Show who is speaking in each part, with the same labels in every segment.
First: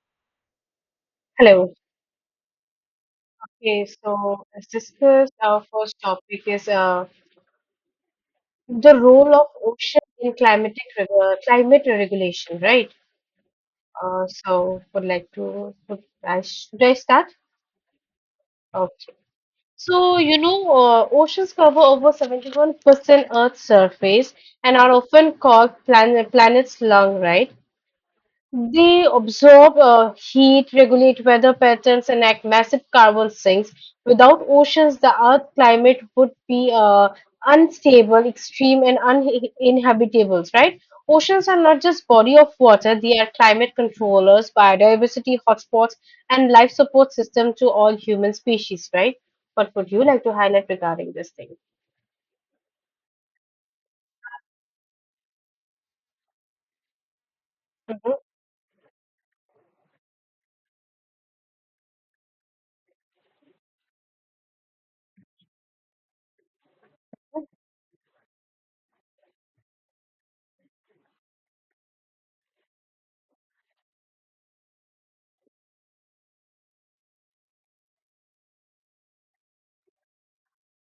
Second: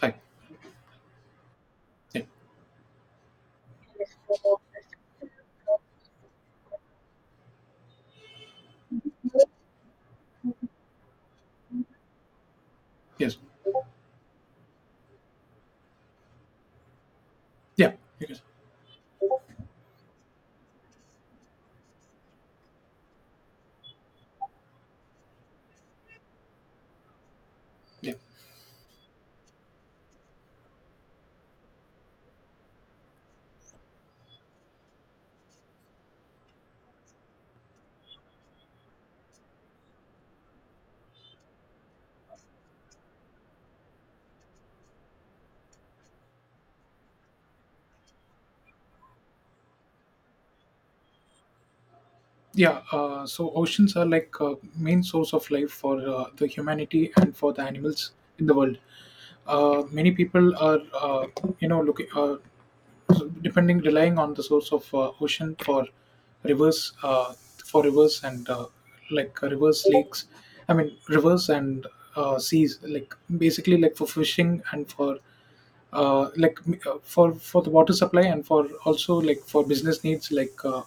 Speaker 1: Hi.
Speaker 2: Hello.
Speaker 1: Yeah.
Speaker 2: Okay, so let's discuss our first topic is the role of ocean in climate regulation, right?
Speaker 1: Yes.
Speaker 2: So would like to would I should I start?
Speaker 1: Yeah. Yes.
Speaker 2: Okay. So oceans cover over 71% Earth's surface and are often called planet's lung, right?
Speaker 1: Yeah.
Speaker 2: They observe heat, regulate weather patterns, and act massive carbon sinks. Without oceans, the Earth climate would be unstable, extreme, and uninhabitable. Right? Oceans are not just body of water; they are climate controllers, biodiversity hotspots, and life support system to all human species. Right? What would you like to highlight regarding this thing?
Speaker 1: Yeah. So oceans are like main source of life for the humanity and for the animals
Speaker 2: Hmm.
Speaker 1: in the world. Many people are, looking, so depending, relying on the source of ocean rivers, uh, for rivers and like rivers, lakes. I mean, rivers and seas, like basically like for fishing and for like for the water supply and for also like for business needs like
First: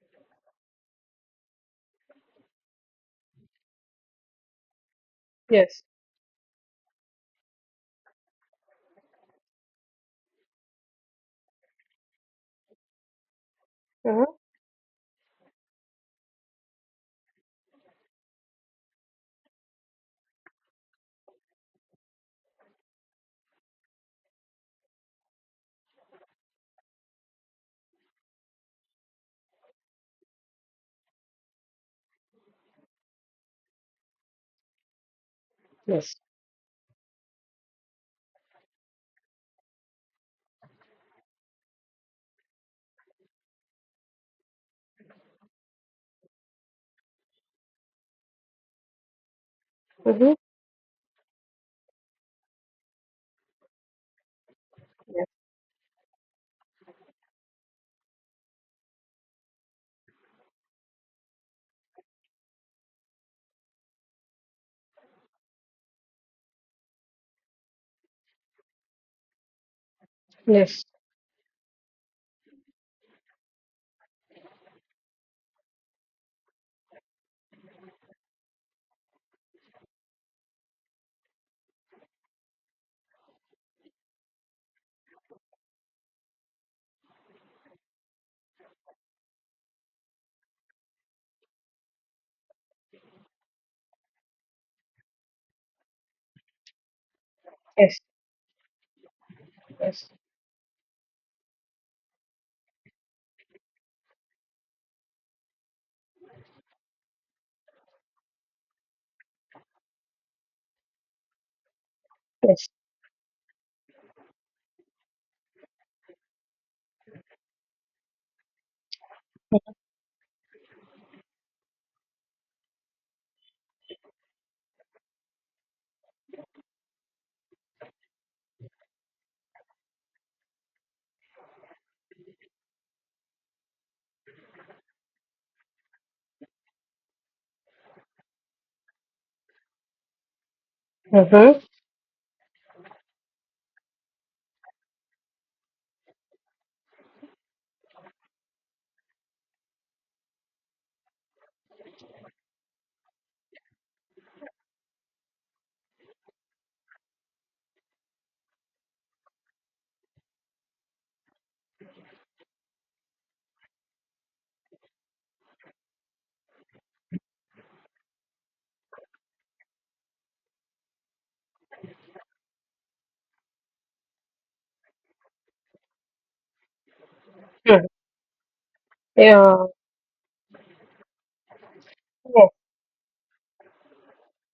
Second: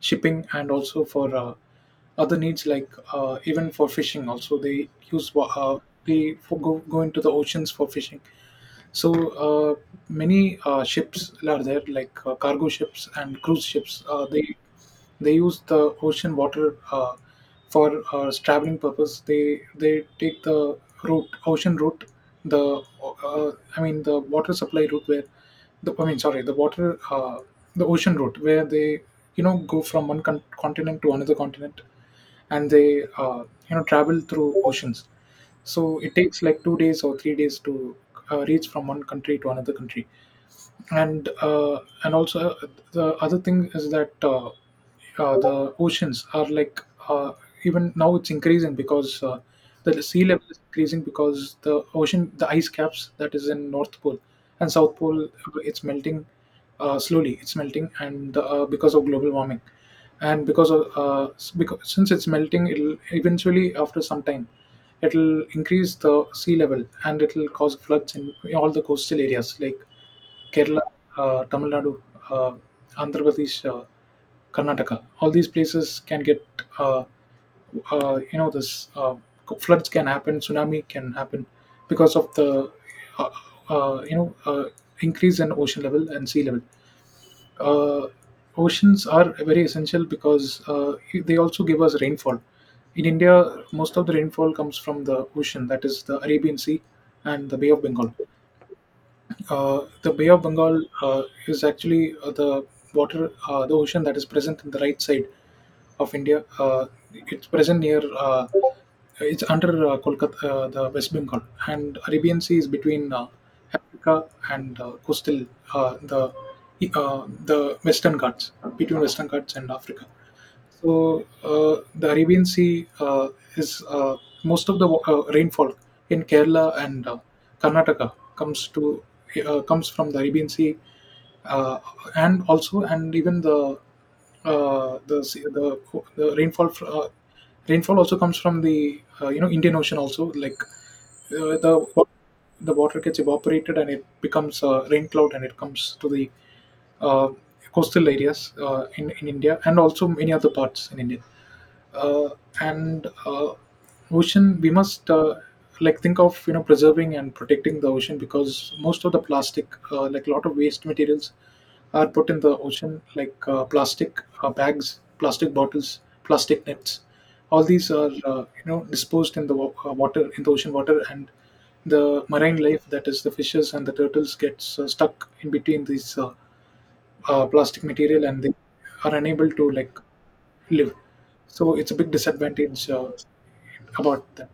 Speaker 1: shipping and also for other needs like even for fishing also they use
Speaker 2: Yes.
Speaker 1: they for go into the oceans for fishing. So many ships are there, like cargo ships and cruise ships. Uh,
Speaker 2: Hmm.
Speaker 1: they they use the ocean water for traveling purpose. They take the route, ocean route, the I mean the water supply route where the I mean sorry the water the ocean route where they go from one continent to another continent and they travel through oceans. So
Speaker 2: Yes.
Speaker 1: it takes like 2 days or 3 days to reach from one country to another country. And and also the other thing is that the oceans are like uh, even now it's increasing because the sea
Speaker 2: Hmm.
Speaker 1: level is increasing, because the ocean the ice caps that is in north pole and south pole, it's melting, slowly it's melting, and because of global warming and because of because since it's melting it'll eventually after some time it'll increase the sea level and it'll cause floods in all the coastal areas like Kerala,
Speaker 2: Yes.
Speaker 1: Tamil Nadu, uh, Andhra Pradesh, Karnataka. All these places can get, uh, you know, this floods can happen, tsunami can happen because of the, uh, uh, you know, uh, increase in ocean level and sea level. Uh, oceans are very essential because they also give us rainfall. In India, most of the rainfall comes from the ocean, that is the Arabian Sea and the Bay of
Speaker 2: Yes.
Speaker 1: Bengal. uh,
Speaker 2: Yes.
Speaker 1: the Bay of Bengal uh, is actually the water, the ocean that is present in the right side of India. It's present near, it's under Kolkata, the West Bengal, and Arabian Sea
Speaker 2: Yes.
Speaker 1: is between Africa and coastal, uh, the the Western Ghats, between Western Ghats and Africa. So the Arabian Sea is most of the rainfall in Kerala and Karnataka comes to comes from the Arabian Sea, uh, and also and even the rainfall also comes from the Indian Ocean also. Like
Speaker 2: Yes.
Speaker 1: the the water gets evaporated and it becomes a rain cloud and it comes to the uh, coastal areas in India and also many other parts in India. Uh, and ocean, we must like think of preserving and protecting the ocean, because most of the plastic, like a lot of waste materials, are put in the ocean, like plastic bags, plastic bottles, plastic nets. All these are disposed in the water, in the ocean water, and the marine life, that is the fishes and the turtles, gets stuck in between these plastic
Speaker 2: Hmm.
Speaker 1: material and they are unable
Speaker 2: Yeah,
Speaker 1: to like live. So it's a big
Speaker 2: yes,
Speaker 1: disadvantage about that.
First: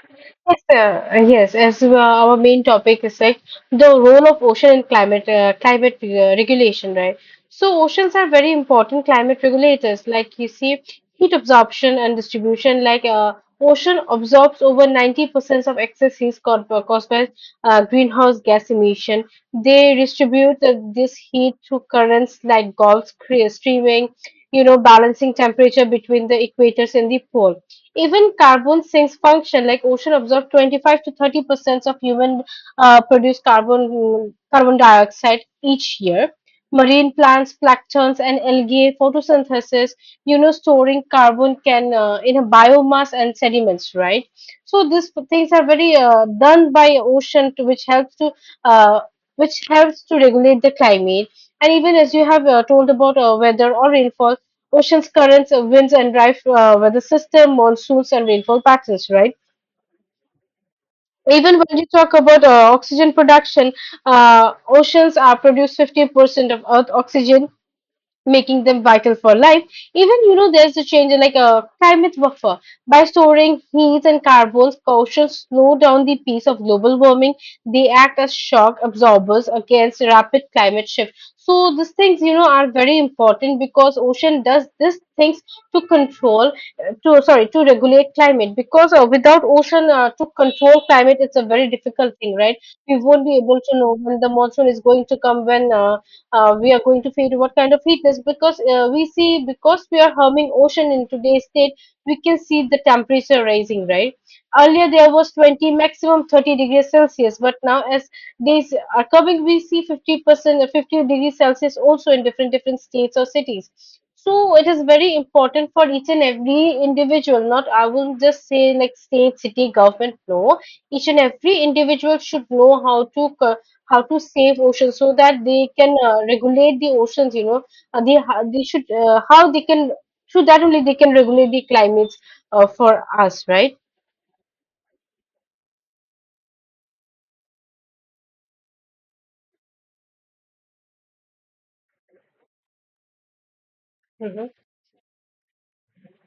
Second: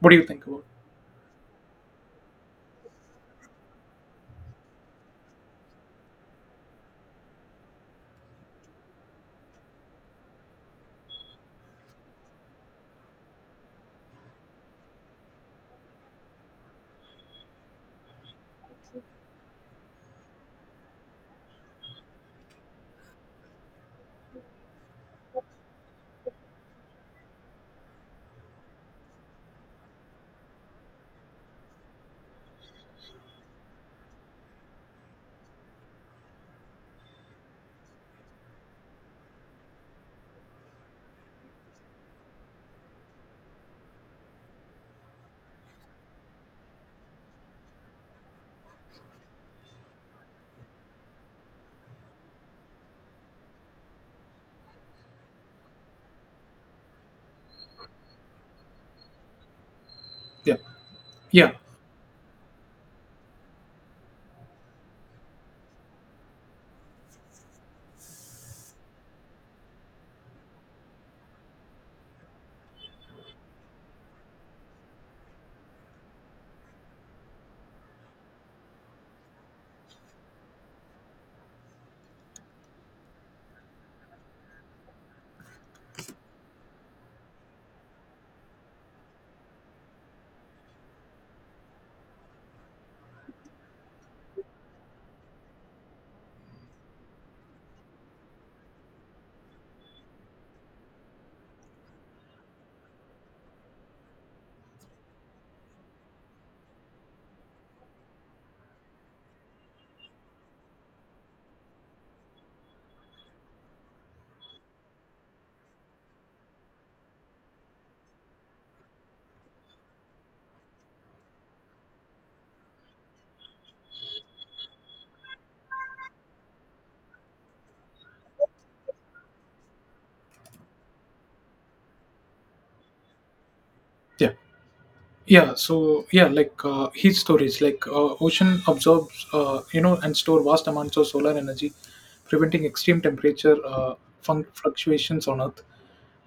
Speaker 1: What do you think about?
Speaker 2: yes, yes. As our main topic is like the role of ocean and climate regulation, right? So oceans are very important climate regulators. Like you see, heat absorption and distribution. Like ocean absorbs over 90% of excess heat caused by greenhouse gas emission. They distribute this heat through currents like gulfs, streaming, balancing temperature between the equators and the pole. Even carbon sinks function like ocean absorb 25 to 30% of human produced carbon dioxide each year. Marine plants, planktons, and algae photosynthesis, storing carbon can in a biomass and sediments, right? So these things are very done by ocean, to, which helps to uh, which helps to regulate the climate. And even as you have told about weather or rainfall, oceans currents, winds and dry weather system, monsoons and rainfall patterns, right?
Speaker 1: Yeah, yeah,
Speaker 2: Even when you talk about oxygen production, oceans are produce 50% of Earth oxygen, making them vital for life. Even there's a change in like a climate buffer by storing heat and carbons. Oceans slow down the pace of global warming. They act as shock absorbers against rapid climate shift. So these things are very important because ocean does these things to control, to, sorry, to regulate climate. Because without ocean to control climate, it's a very difficult thing, right? We won't be able to know when the monsoon is going to come, when we are going to feed what kind of heatness, because we see, because we are harming ocean in today's state, we can see the temperature rising, right? Earlier there was 20 maximum 30°C, but now as days are coming we see 50% 50°C also in different different states or cities. So it is very important for each and every individual, not I will just say like state, city, government, no, each and every individual should know how to how to save oceans so that they can regulate the oceans, they should, how they can, through that only they can regulate the climates for us, right?
Speaker 1: yeah. Yeah, so like heat storage, like ocean absorbs and store vast amounts of solar energy, preventing extreme temperature
Speaker 2: Hmm.
Speaker 1: fluctuations on earth.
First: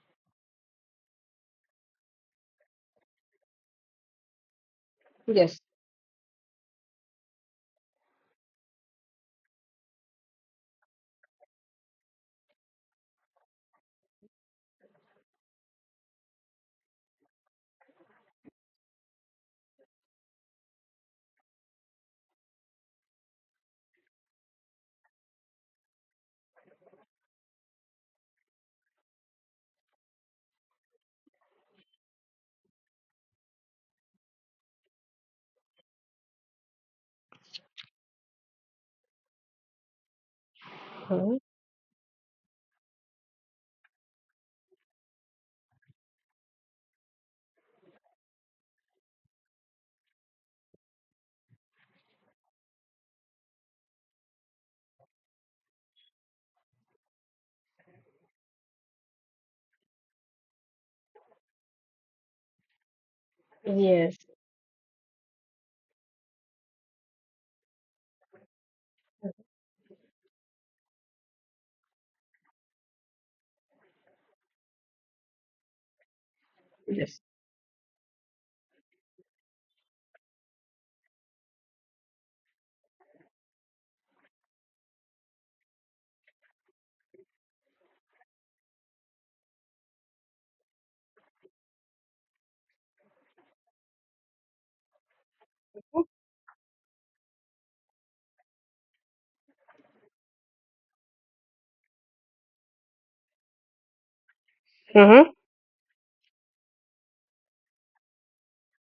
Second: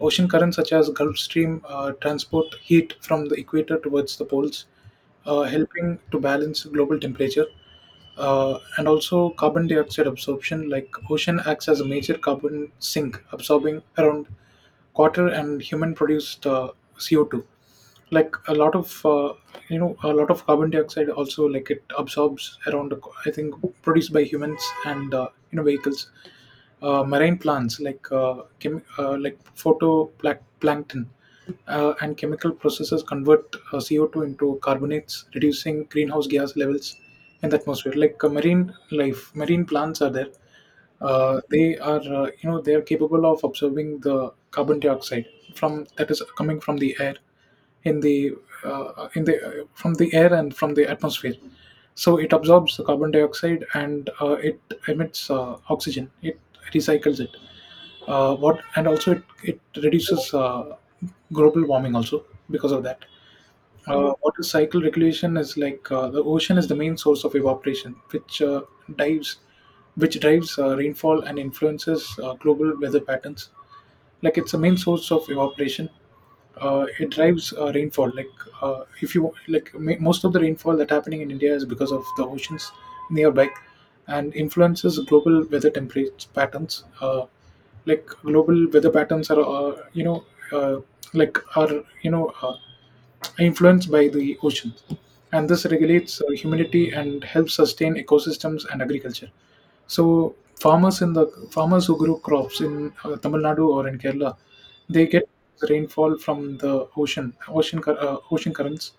Speaker 1: Ocean currents such as gulf stream transport heat from the equator towards the poles,
Speaker 2: Yes.
Speaker 1: helping to balance global temperature, and also carbon dioxide absorption. Like ocean acts as a major carbon sink, absorbing around quarter and human produced CO2, like a lot of a lot of carbon dioxide also. Like it absorbs around I think produced by humans and vehicles. Marine plants, like like photoplankton and chemical processes, convert CO2 into carbonates, reducing greenhouse gas levels in the atmosphere. Like marine life, marine plants are there,
Speaker 2: Mhm.
Speaker 1: they are they are capable of absorbing the carbon dioxide from that is coming from the air in the from the air and from the atmosphere. So it absorbs the carbon dioxide and it emits oxygen, it recycles it, what, and also it reduces global warming also because of that. Uh,
Speaker 2: Yes.
Speaker 1: water cycle regulation is like the ocean is the main source of evaporation, which dives, which drives rainfall and influences global weather patterns. Like it's the main source of evaporation. It drives rainfall. Like if you like, most of the rainfall that happening in India is because of the oceans nearby, and influences global weather temperature patterns. Like global weather patterns are, uh, like are you know. Influenced by the oceans, and this regulates humidity and helps sustain ecosystems and agriculture. So farmers who grow crops in Tamil Nadu or in Kerala, they
Speaker 2: Hmm.
Speaker 1: get rainfall from the ocean, ocean currents.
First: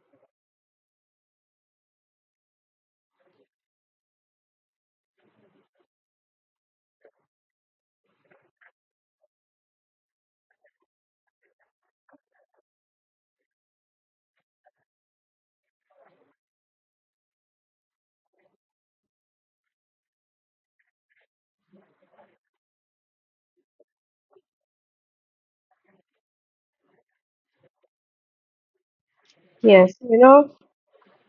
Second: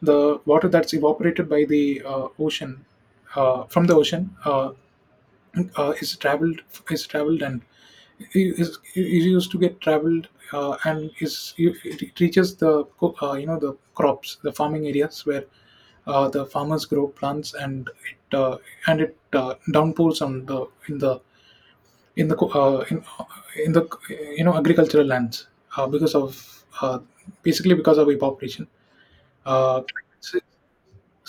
Speaker 1: The water that's evaporated by the ocean, from the ocean, uh, is traveled is traveled and it used to get traveled, and is it reaches the the crops, the farming areas where the farmers grow plants, and it downpours on the in the co- uh, in, uh, in the agricultural lands, because of basically because of evaporation. uh,
Speaker 2: Yes. You
Speaker 1: so
Speaker 2: know.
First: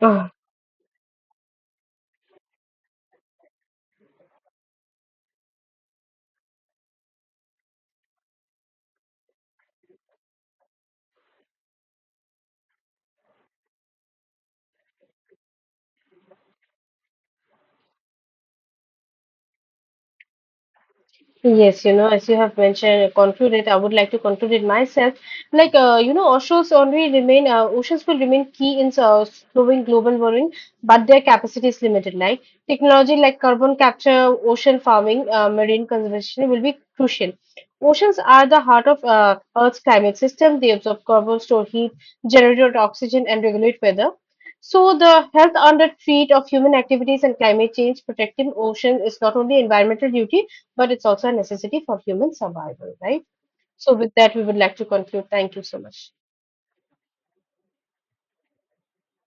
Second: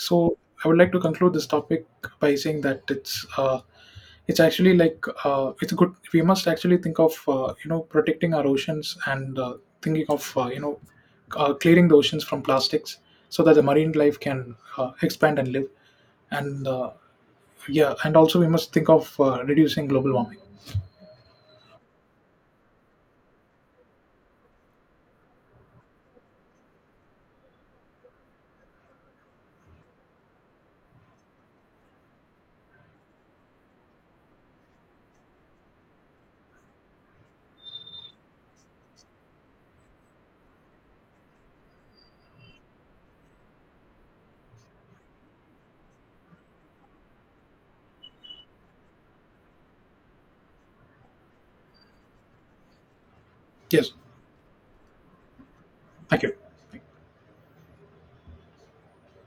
Speaker 1: I would like to conclude this topic by saying that it's actually like it's good. We must actually think of protecting our oceans and thinking of clearing the oceans from plastics so that the marine life can expand and live. And yeah, and also we must think of reducing global warming.
Speaker 2: Yes, as you have mentioned, concluded, I would like to conclude it myself. Like, oceans will remain key in slowing global warming, but their capacity is limited. Like, technology like carbon capture, ocean farming, marine conservation will be crucial. Oceans are the heart of Earth's climate system. They absorb carbon, store heat, generate oxygen, and regulate weather. So, the health under threat of human activities and climate change, protecting oceans is not only environmental duty but it's also a necessity for human survival, right?
Speaker 1: Yes,
Speaker 2: So, with that, we would like to conclude. Thank you so much.
Speaker 1: thank you.